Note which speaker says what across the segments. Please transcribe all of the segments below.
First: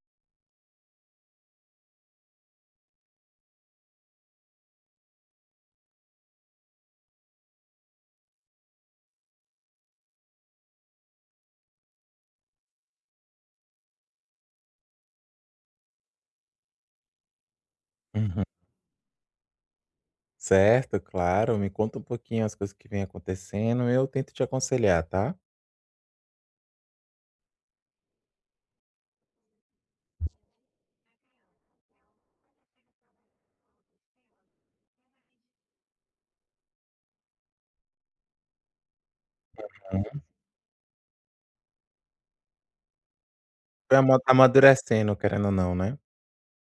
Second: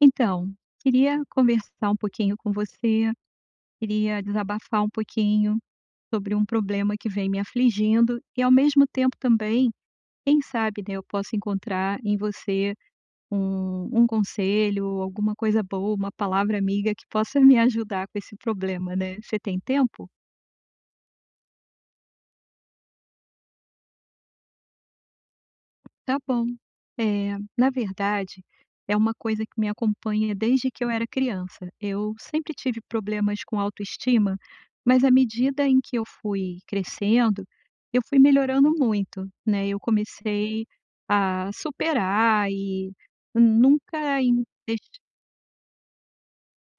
Speaker 1: Então, queria conversar um pouquinho com você, queria desabafar um pouquinho sobre um problema que vem me afligindo e, ao mesmo tempo, também, quem sabe, né, eu posso encontrar em você um conselho, alguma coisa boa, uma palavra amiga que possa me ajudar com esse
Speaker 2: Uhum.
Speaker 1: problema, né? Você tem tempo?
Speaker 2: Certo, claro. Me conta um pouquinho as coisas que vem acontecendo, eu tento te aconselhar, tá.
Speaker 1: Tá bom. É na verdade, é uma coisa que me acompanha desde que eu era criança. Eu sempre tive problemas com autoestima, mas à medida em que eu fui crescendo, eu fui melhorando muito, né. Eu
Speaker 2: Hum.
Speaker 1: comecei a superar e
Speaker 2: Vai
Speaker 1: nunca em
Speaker 2: amadurecendo, querendo ou não, né.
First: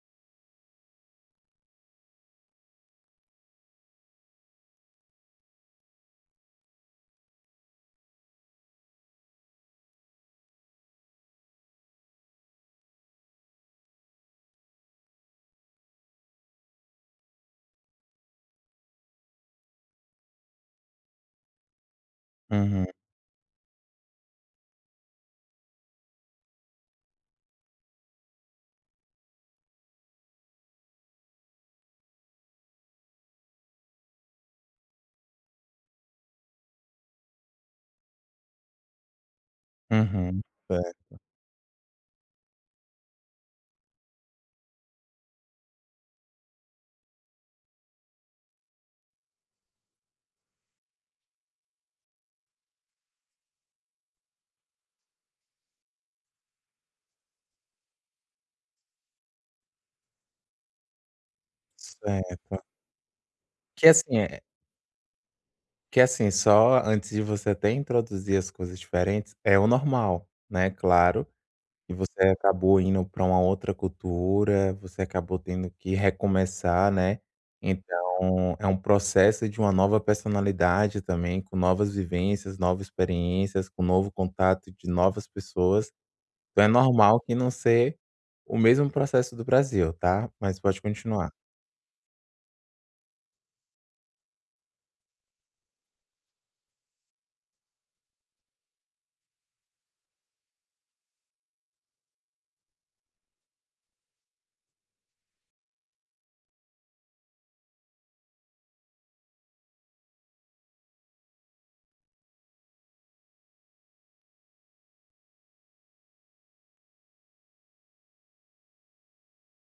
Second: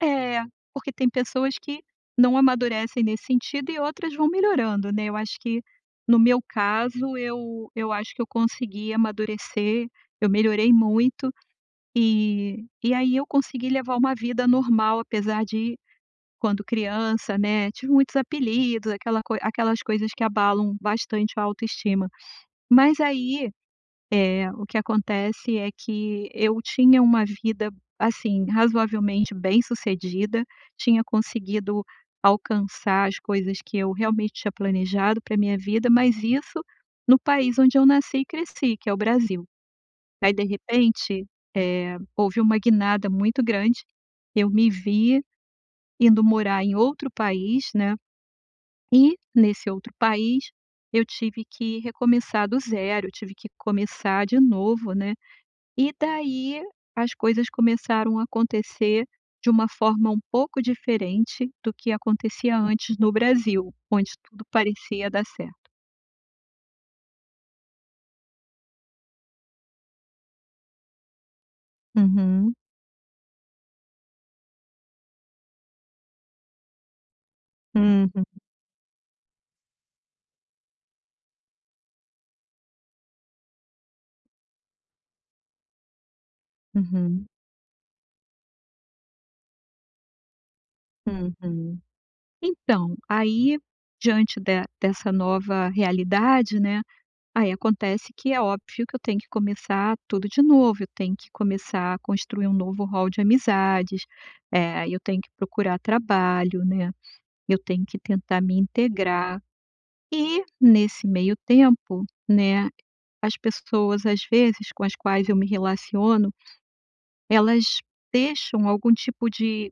Speaker 1: É, porque tem pessoas que não amadurecem nesse sentido e outras vão melhorando, né. Eu acho que, no meu caso, eu acho que eu consegui amadurecer, eu melhorei muito, e aí eu consegui levar uma vida normal, apesar de, quando criança, né, tive muitos apelidos, aquelas coisas que abalam bastante a autoestima.
Speaker 2: Uhum,
Speaker 1: Mas aí o que acontece é que eu tinha uma vida, assim, razoavelmente bem-sucedida, tinha conseguido alcançar as coisas que eu realmente tinha planejado para minha vida, mas isso no país onde eu nasci e cresci, que é o Brasil. Aí,
Speaker 2: uhum.
Speaker 1: de
Speaker 2: Certo,
Speaker 1: repente, houve uma guinada muito grande, eu me vi indo morar em outro país, né, e nesse outro país eu tive que recomeçar do zero, eu tive que começar de novo, né. E daí as coisas começaram a acontecer de uma forma um pouco diferente do que
Speaker 2: certo.
Speaker 1: acontecia antes no Brasil,
Speaker 2: Que
Speaker 1: onde
Speaker 2: assim é
Speaker 1: tudo parecia dar certo.
Speaker 2: que assim, só antes de você até introduzir as coisas diferentes, é o normal, né, claro. E você
Speaker 1: Uhum,
Speaker 2: acabou indo para uma outra cultura, você acabou tendo que recomeçar, né.
Speaker 1: uhum,
Speaker 2: Então, é um processo de uma nova personalidade também, com novas vivências, novas experiências, com novo contato de novas pessoas. Então é normal
Speaker 1: uhum,
Speaker 2: que não ser o mesmo processo do Brasil, tá. Mas pode continuar.
Speaker 1: uhum. Então, aí diante de dessa nova realidade, né, aí acontece que é óbvio que eu tenho que começar tudo de novo, eu tenho que começar a construir um novo rol de amizades, eu tenho que procurar trabalho, né, eu tenho que tentar me integrar. E nesse meio tempo, né, as pessoas, às vezes, com as quais eu me relaciono, elas deixam algum tipo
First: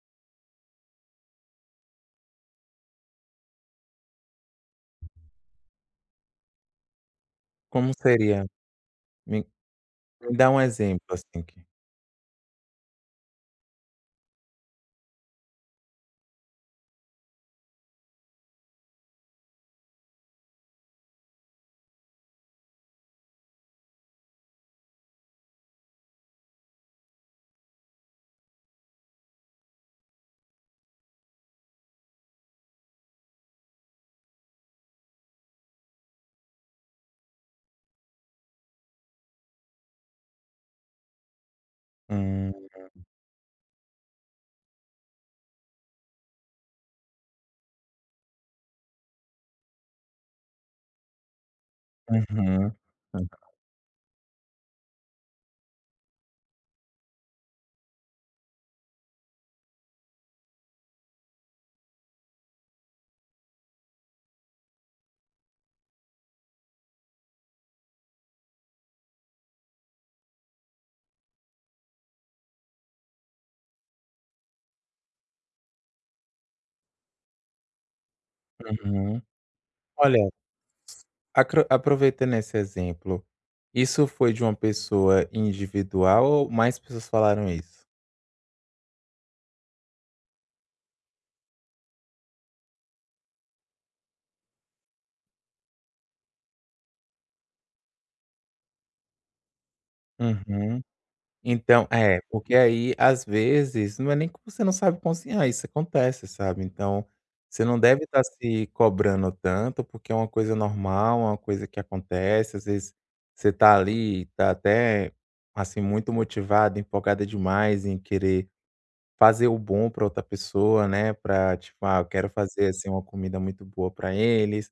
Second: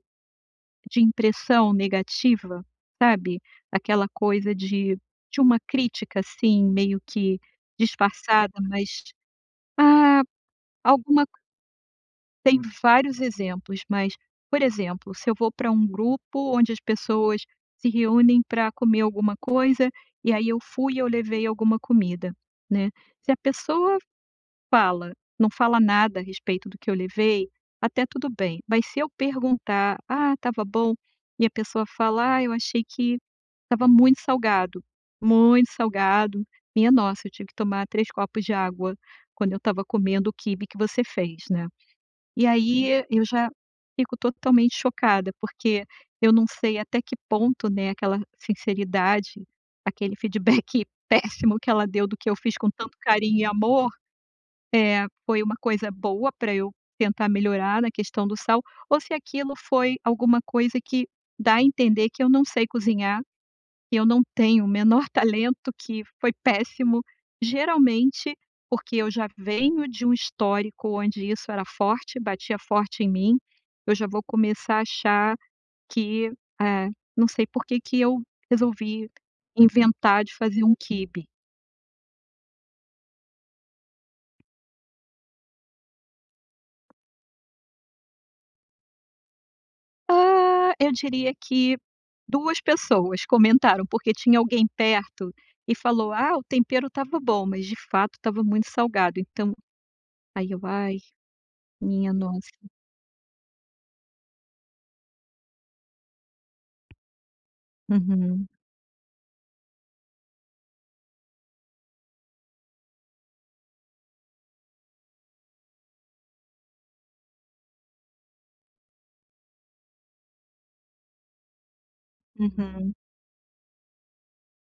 Speaker 1: de impressão negativa, sabe, aquela coisa de uma crítica, assim, meio que
Speaker 2: Como seria?
Speaker 1: disfarçada, mas,
Speaker 2: Me
Speaker 1: ah,
Speaker 2: me dá um exemplo
Speaker 1: alguma
Speaker 2: assim que
Speaker 1: tem vários exemplos, mas, por exemplo, se eu vou para um grupo onde as pessoas se reúnem para comer alguma coisa, e aí eu fui e eu levei alguma comida, né. Se a pessoa fala não fala nada a respeito do que eu levei, até tudo bem, mas se eu perguntar: "Ah, estava bom?" E a pessoa fala: "Ah, eu achei que estava muito salgado, muito salgado. Minha nossa, eu tive que tomar 3 copos de água quando eu estava comendo o quibe que você fez, né". E
Speaker 2: hum,
Speaker 1: aí eu já fico totalmente chocada, porque eu não sei até que ponto, né, aquela sinceridade, aquele feedback péssimo que ela deu do que eu fiz com
Speaker 2: uhum,
Speaker 1: tanto
Speaker 2: hum,
Speaker 1: carinho e amor, foi uma coisa boa para eu tentar melhorar na questão do sal, ou se aquilo foi alguma coisa que dá a entender que eu não sei cozinhar, que eu não tenho o menor talento, que foi péssimo, geralmente porque eu já venho de um histórico onde isso era forte, batia forte em mim, eu já vou começar a achar que, eh, não sei por que que eu resolvi
Speaker 2: uhum.
Speaker 1: inventar
Speaker 2: Olha
Speaker 1: de fazer um quibe.
Speaker 2: Acro Aproveitando esse exemplo, isso foi de uma pessoa individual ou mais pessoas falaram isso?
Speaker 1: Ah, eu diria que 2 pessoas comentaram, porque tinha alguém perto e falou: "Ah, o tempero estava bom", mas de fato estava muito salgado, então aí eu:
Speaker 2: Uhum.
Speaker 1: "Ai,
Speaker 2: Então
Speaker 1: minha
Speaker 2: é,
Speaker 1: nossa".
Speaker 2: porque aí, às vezes, não é nem que você não sabe cozinhar, isso acontece, sabe. Então, você não deve estar
Speaker 1: Uhum.
Speaker 2: se cobrando tanto, porque é uma coisa normal, é uma coisa que acontece, às vezes você tá ali, tá até, assim, muito motivado, empolgada demais em querer fazer o bom para outra pessoa, né, para tipo: "Ah, eu quero fazer, assim,
Speaker 1: Uhum,
Speaker 2: uma comida muito boa para eles".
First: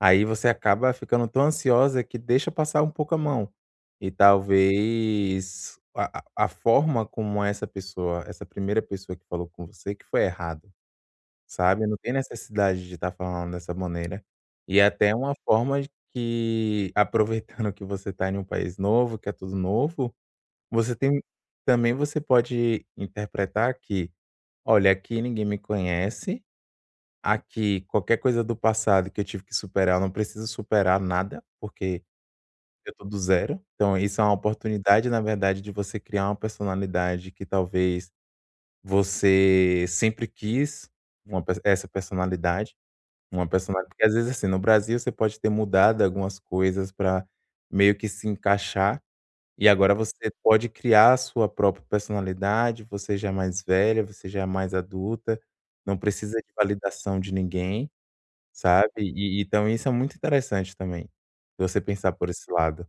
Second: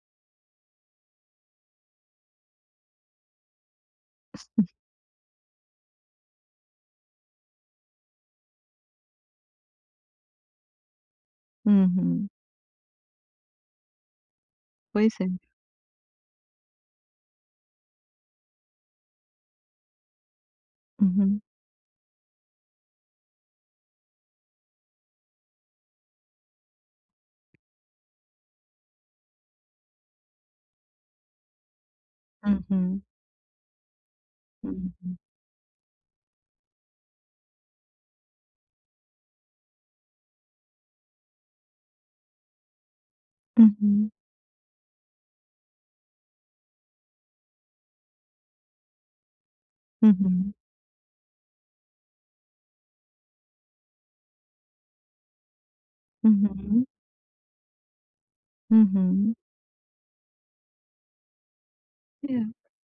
Speaker 2: Aí você acaba ficando tão ansiosa que deixa passar um pouco a mão. E talvez a forma como essa primeira pessoa que falou com você que foi errado, sabe. Não tem
Speaker 1: uhum.
Speaker 2: necessidade de estar falando dessa maneira. E é até
Speaker 1: Pois é.
Speaker 2: uma forma de que aproveitando que você está em um país novo, que é tudo novo, você tem
Speaker 1: Uhum,
Speaker 2: também você pode interpretar que: "Olha, aqui ninguém me conhece. Aqui, qualquer coisa do passado que eu tive que superar, eu não preciso superar nada, porque eu
Speaker 1: uhum,
Speaker 2: tô do zero. Então, isso é uma oportunidade,
Speaker 1: uhum,
Speaker 2: na verdade, de você criar uma personalidade que talvez você sempre quis essa personalidade. Uma personalidade". Porque
Speaker 1: uhum,
Speaker 2: às vezes, assim, no Brasil você pode ter mudado algumas coisas para meio que se encaixar, e agora você
Speaker 1: uhum,
Speaker 2: pode criar a sua própria personalidade, você já é mais velha, você já é mais adulta, não precisa de
Speaker 1: uhum,
Speaker 2: validação de ninguém, sabe.
Speaker 1: uhum.
Speaker 2: E então isso é muito interessante também, se você pensar por
Speaker 1: É,
Speaker 2: esse lado.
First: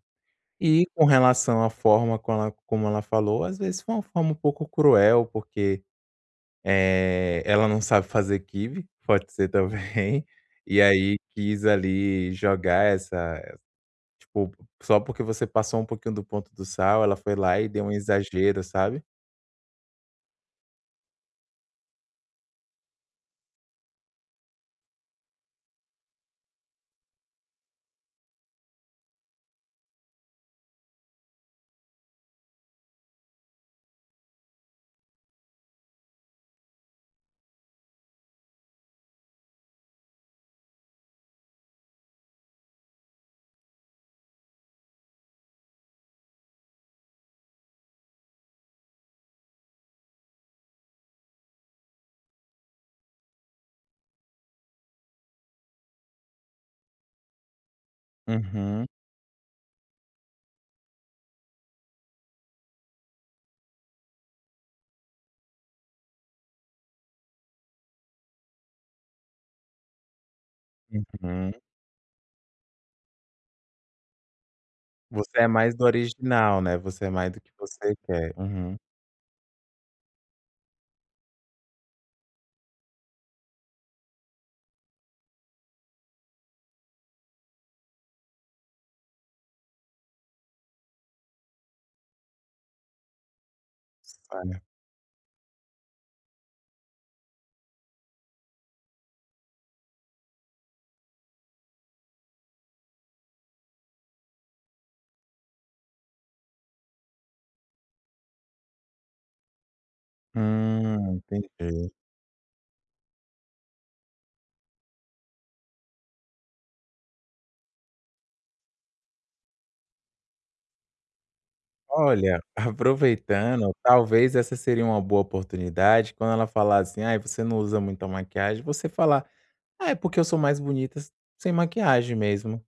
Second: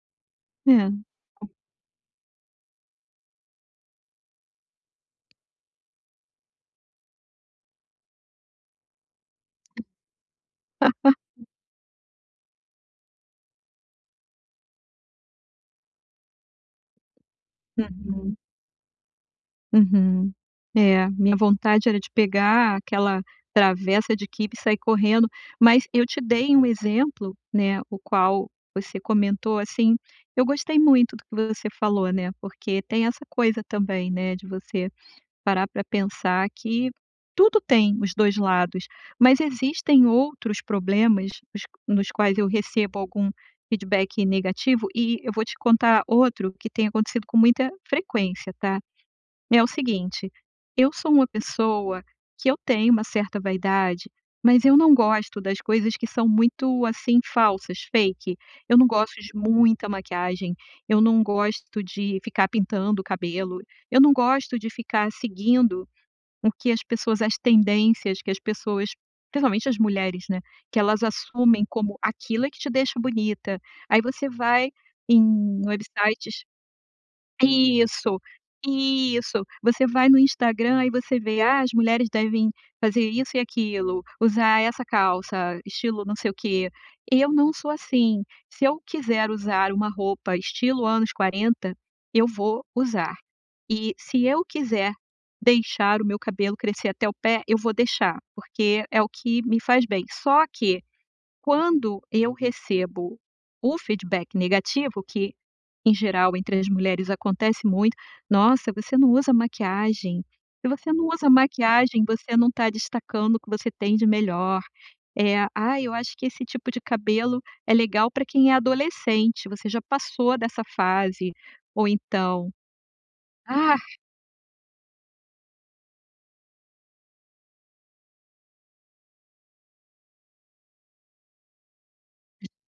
Speaker 2: E
Speaker 1: é.
Speaker 2: com relação à forma como ela falou, às vezes foi uma forma um pouco cruel, porque, ela não sabe fazer kibe, pode ser também, e aí quis ali jogar essa... Tipo, só porque você passou um pouquinho do ponto do sal, ela foi lá e deu um
Speaker 1: Uhum,
Speaker 2: exagero, sabe.
Speaker 1: uhum. É, minha vontade era de pegar aquela travessa de quibe e sair correndo, mas eu te dei um exemplo, né, o qual você comentou, assim, eu gostei muito do que você falou, né, porque tem essa coisa também, né, de você parar para pensar que tudo tem os 2 lados, mas existem outros problemas os nos quais eu recebo algum feedback negativo e eu vou te contar outro que tem acontecido com muita frequência, tá? É o seguinte, eu sou uma pessoa que eu tenho uma certa vaidade, mas eu não gosto das coisas que são muito, assim, falsas, fake. Eu
Speaker 2: Uhum,
Speaker 1: não gosto de muita maquiagem, eu não gosto de ficar pintando o cabelo, eu não gosto de ficar seguindo o que as pessoas as tendências que as pessoas, principalmente as mulheres, né, que elas
Speaker 2: uhum.
Speaker 1: assumem como aquilo é que te deixa bonita. Aí você vai em
Speaker 2: Você é mais do
Speaker 1: websites,
Speaker 2: original, né, você é mais do que você
Speaker 1: isso,
Speaker 2: quer. Uhum.
Speaker 1: isso. Você vai no Instagram, e você vê: "Ah, as mulheres devem fazer isso e aquilo, usar essa calça, estilo não sei o quê". Eu não sou assim. Se eu quiser usar uma roupa estilo anos 40, eu vou usar. E se eu
Speaker 2: Olha
Speaker 1: quiser deixar o meu cabelo crescer até o pé, eu vou deixar, porque é o que me faz bem. Só que, quando eu recebo o feedback negativo, que em geral, entre as mulheres acontece muito: "Nossa, você não usa maquiagem. Se você não usa
Speaker 2: Entendi.
Speaker 1: maquiagem, você não está destacando o que você tem de melhor". "Ah, eu acho que esse tipo de cabelo é legal para quem é adolescente, você já passou dessa fase". Ou
Speaker 2: Olha,
Speaker 1: então:
Speaker 2: aproveitando,
Speaker 1: "Ah,
Speaker 2: talvez essa seria uma boa oportunidade, quando ela falar assim: "Ah, você não usa muita maquiagem", você falar: "Ah, é porque eu sou mais bonita sem maquiagem mesmo",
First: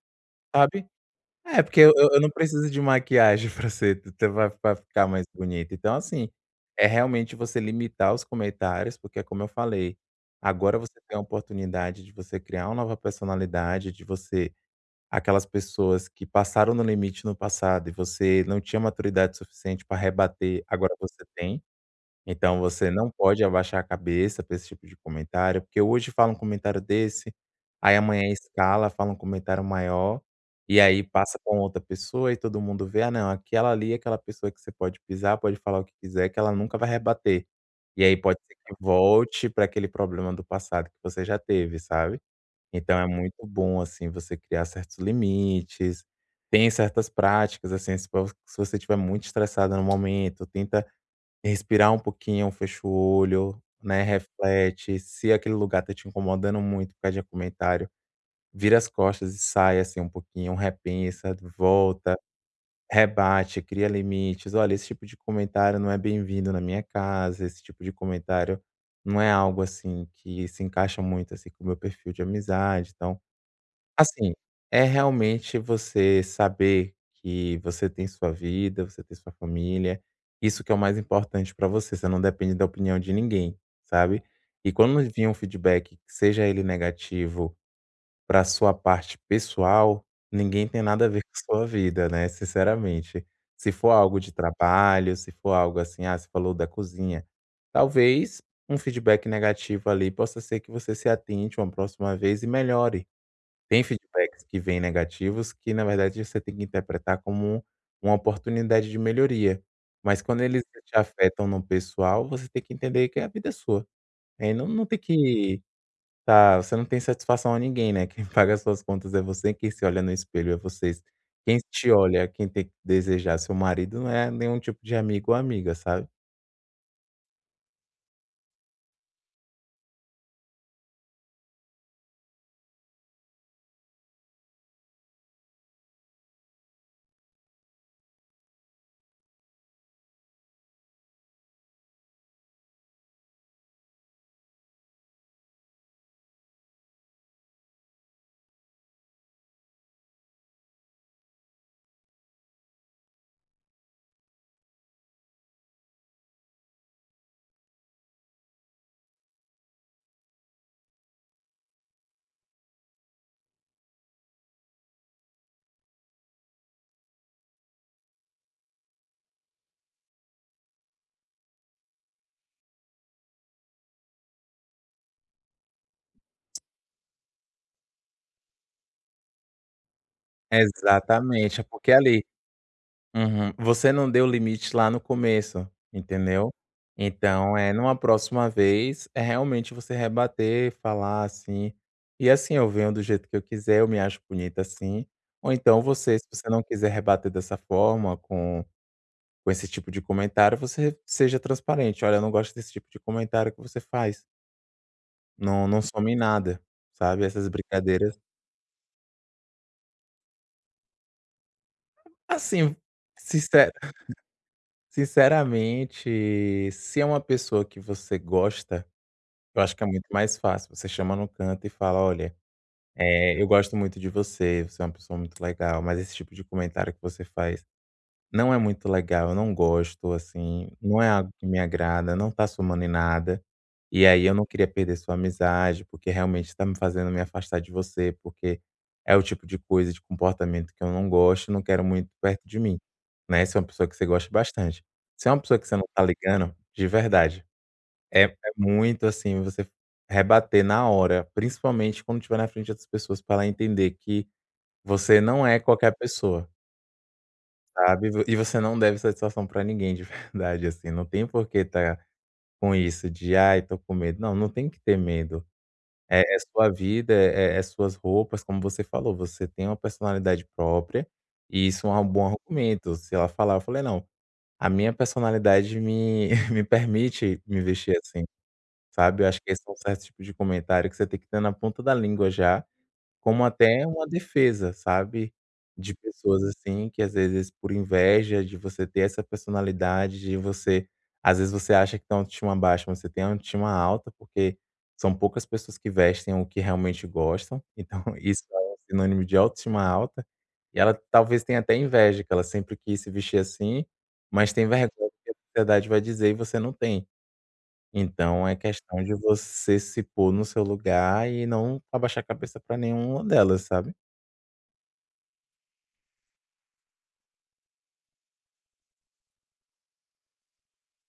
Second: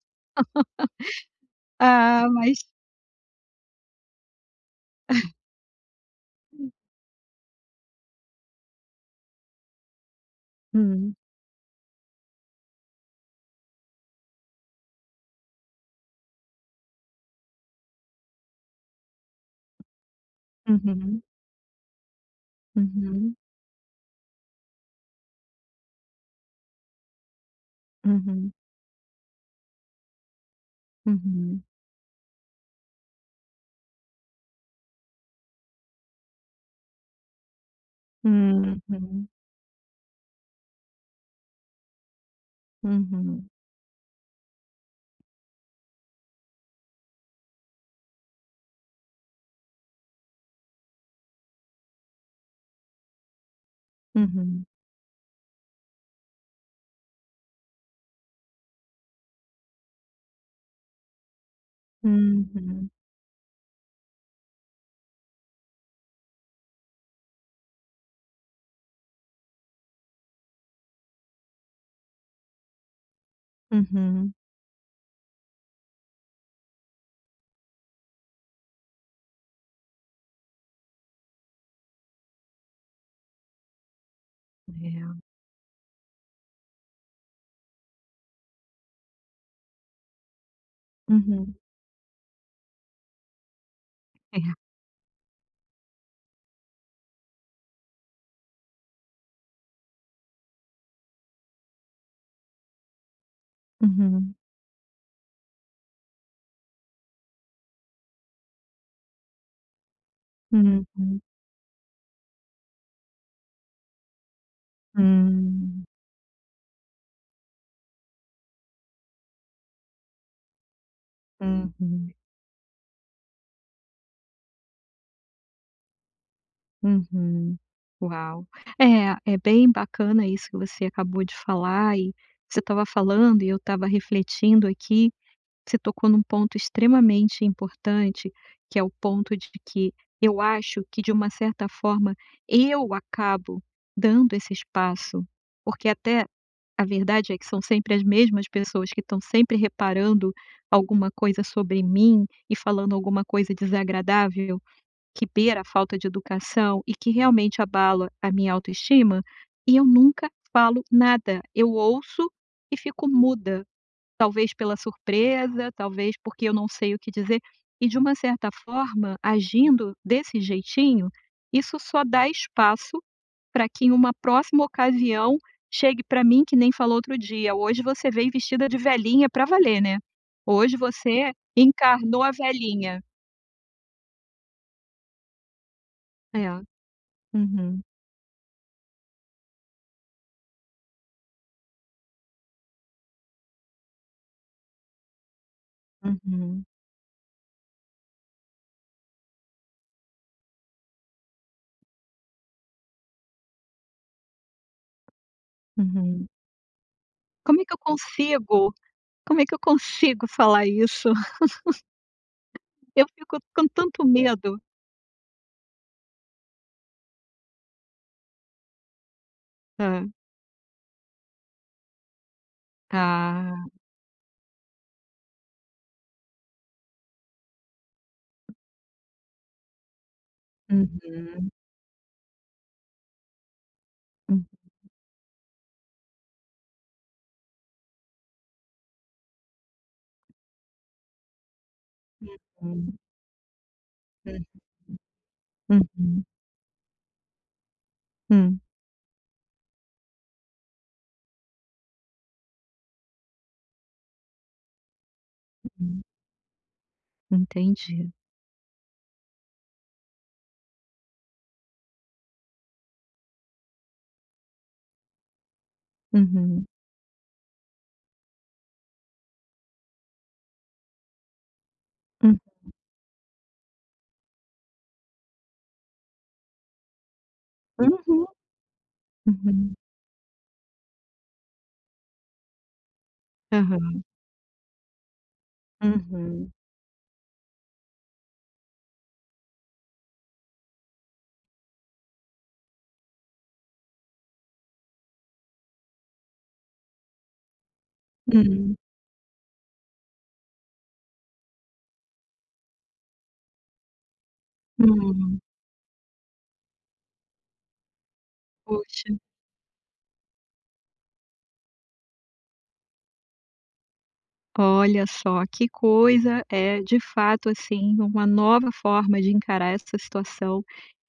Speaker 2: sabe. É, porque eu
Speaker 1: ah,
Speaker 2: não
Speaker 1: mas"
Speaker 2: preciso de maquiagem pra ser t pra ficar mais bonito. Então, assim, é realmente você limitar os comentários, porque é como eu falei, agora você
Speaker 1: Hum.
Speaker 2: tem a oportunidade de você criar uma nova personalidade, de você aquelas pessoas que passaram no limite no passado e você não tinha maturidade suficiente para rebater, agora
Speaker 1: Uhum.
Speaker 2: você tem. Então você não
Speaker 1: Uhum.
Speaker 2: pode abaixar a cabeça para esse tipo de comentário, porque hoje fala um comentário desse, aí amanhã
Speaker 1: Uhum.
Speaker 2: escala, fala um comentário maior, e aí passa com
Speaker 1: Uhum.
Speaker 2: outra pessoa e todo mundo vê: "Ah não, aquela ali é aquela pessoa que você pode pisar, pode falar o que quiser que ela nunca vai rebater". E aí pode ser que
Speaker 1: Uhum.
Speaker 2: volte para aquele problema do passado que você já teve, sabe. Então é muito
Speaker 1: Uhum.
Speaker 2: bom, assim, você criar certos limites, tem certas práticas, assim, se você estiver muito estressada no momento, tenta respirar um pouquinho, fecha o olho, né,
Speaker 1: Uhum.
Speaker 2: reflete, se aquele lugar tá te incomodando muito por causa de comentário, vira as costas e sai, assim, um pouquinho, repensa, volta,
Speaker 1: Uhum.
Speaker 2: rebate, cria limites. "Olha, esse tipo de comentário não é bem-vindo na minha casa, esse tipo de comentário não é algo, assim, que se encaixa muito, assim, com o meu perfil de amizade, então".
Speaker 1: Uhum.
Speaker 2: Assim,
Speaker 1: Uhum,
Speaker 2: é realmente você saber que você tem sua vida, você tem sua família, isso que é o mais importante pra você, você não depende da opinião de ninguém, sabe. E quando
Speaker 1: é.
Speaker 2: vinha um feedback, seja ele negativo, pra sua parte pessoal, ninguém tem nada a ver com
Speaker 1: Uhum.
Speaker 2: a sua vida, né, sinceramente. Se for algo de
Speaker 1: É.
Speaker 2: trabalho, se for algo assim, ah, você falou da cozinha, talvez um feedback negativo ali possa ser que você se atente uma próxima vez e melhore. Tem
Speaker 1: Uhum.
Speaker 2: feedbacks que vêm negativos que, na verdade, você tem que interpretar como uma oportunidade de melhoria. Mas quando eles te
Speaker 1: Uhum,
Speaker 2: afetam no pessoal, você tem que entender que a vida é sua. Aí não tem que
Speaker 1: hum,
Speaker 2: tá... Você não tem satisfação a ninguém, né, quem paga as suas contas é você, quem se olha no espelho é vocês. Quem te
Speaker 1: uhum,
Speaker 2: olha, quem tem que desejar seu marido não é nenhum tipo de amigo ou amiga, sabe.
Speaker 1: uhum. Uau. É, é bem bacana isso que você acabou de falar e você estava falando e eu estava refletindo aqui, você tocou num ponto extremamente importante, que é o ponto de que eu acho que de uma certa forma eu acabo dando esse espaço, porque até a verdade é que são sempre as mesmas pessoas que estão sempre reparando alguma coisa sobre mim e falando alguma coisa desagradável, que beira a falta de educação e que realmente abala a minha autoestima, e eu nunca falo nada. Eu ouço e fico muda, talvez pela surpresa, talvez porque eu não sei o que dizer. E de uma certa forma, agindo desse jeitinho, isso só dá espaço para que em uma próxima ocasião chegue para mim que nem falou outro dia: "Hoje você veio vestida de velhinha para valer, né. Hoje você
Speaker 2: Exatamente, é porque
Speaker 1: encarnou
Speaker 2: ali...
Speaker 1: a velhinha".
Speaker 2: Uhum. Você não deu limite lá no começo, entendeu?
Speaker 1: É.
Speaker 2: Então, é
Speaker 1: Uhum,
Speaker 2: numa próxima vez, é realmente você rebater, falar assim: "E assim, eu venho do jeito que eu quiser, eu me acho bonita assim". Ou então você, se você não
Speaker 1: uhum,
Speaker 2: quiser rebater dessa forma, com esse tipo de comentário, você seja transparente: "Olha, eu não gosto desse tipo de comentário que você faz, não some em
Speaker 1: uhum.
Speaker 2: nada", sabe, essas
Speaker 1: Como é que eu
Speaker 2: brincadeiras.
Speaker 1: consigo como é que eu consigo falar isso?
Speaker 2: Assim,
Speaker 1: Eu fico com
Speaker 2: sincera
Speaker 1: tanto medo.
Speaker 2: sinceramente, se é uma pessoa que você gosta, eu acho que é muito
Speaker 1: Hã.
Speaker 2: mais fácil. Você chama no canto e fala: "Olha, eu
Speaker 1: Ah.
Speaker 2: gosto muito de você, você é uma pessoa muito legal, mas esse tipo de comentário que você faz não é muito legal, eu não gosto, assim, não é algo que
Speaker 1: Uhum.
Speaker 2: me agrada, não tá somando em nada. E aí eu
Speaker 1: Uhum.
Speaker 2: não queria perder sua amizade, porque realmente tá me fazendo me afastar de você, porque é o tipo de coisa, de comportamento que eu não gosto e não quero muito perto de mim",
Speaker 1: Uhum.
Speaker 2: né, se é uma pessoa que você gosta bastante. Se é uma pessoa que você não tá
Speaker 1: Uhum.
Speaker 2: ligando, de verdade é
Speaker 1: Uhum.
Speaker 2: muito, assim, você rebater na hora, principalmente quando estiver na frente de outras pessoas, para ela entender que você não é qualquer
Speaker 1: Uhum,
Speaker 2: pessoa, sabe.
Speaker 1: entendi.
Speaker 2: E você não deve satisfação para ninguém de verdade, assim, não tem por que tá com isso de: "Ai, tô com medo". Não, não tem que ter medo. É
Speaker 1: Uhum.
Speaker 2: sua vida, é suas roupas, como você falou, você tem uma personalidade própria, e isso é um bom
Speaker 1: Hum.
Speaker 2: argumento. Se ela falar, eu falei: "Não, a minha personalidade me me permite me vestir assim".
Speaker 1: Uhum.
Speaker 2: Sabe, eu acho que esse é
Speaker 1: Uhum.
Speaker 2: um certo tipo de comentário que você tem que ter na ponta da língua já, como até
Speaker 1: Aham.
Speaker 2: uma defesa, sabe, de pessoas,
Speaker 1: Uhum.
Speaker 2: assim, que às vezes por inveja de você ter essa personalidade, de você às vezes você acha que tem uma autoestima baixa, mas você tem uma autoestima alta, porque são poucas pessoas que vestem o que realmente gostam, então isso é um
Speaker 1: Hum.
Speaker 2: sinônimo de autoestima alta, e ela talvez tenha até inveja, que ela sempre quis se vestir assim, mas tem vergonha do que a
Speaker 1: Hum,
Speaker 2: sociedade vai dizer e você não tem. Então é questão
Speaker 1: poxa,
Speaker 2: de você se pôr no seu lugar e não abaixar a cabeça para nenhuma delas, sabe.
Speaker 1: olha só que coisa, é de fato, assim, uma nova forma de encarar essa situação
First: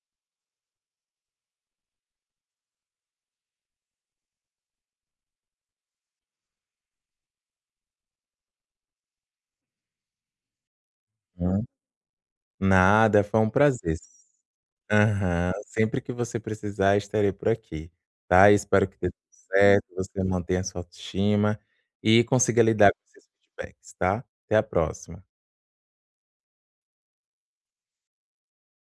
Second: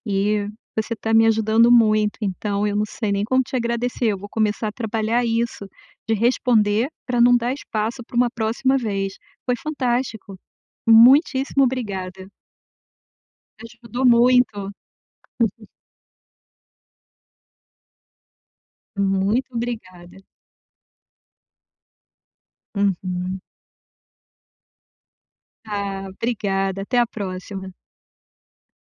Speaker 1: e você está me ajudando muito, então eu não sei nem como te agradecer. Eu vou começar a trabalhar isso, de responder para não dar espaço para uma próxima vez. Foi fantástico.
Speaker 2: Hã.
Speaker 1: Muitíssimo obrigada.
Speaker 2: Nada, foi um prazer.
Speaker 1: Ajudou muito.
Speaker 2: Aham. Sempre que você precisar, estarei por aqui, tá. Espero que dê tudo
Speaker 1: Muito
Speaker 2: certo,
Speaker 1: obrigada.
Speaker 2: você mantenha a sua autoestima e consiga lidar com esses
Speaker 1: Uhum.
Speaker 2: feedbacks, tá. Até a próxima.
Speaker 1: Ah, obrigada. Até a próxima.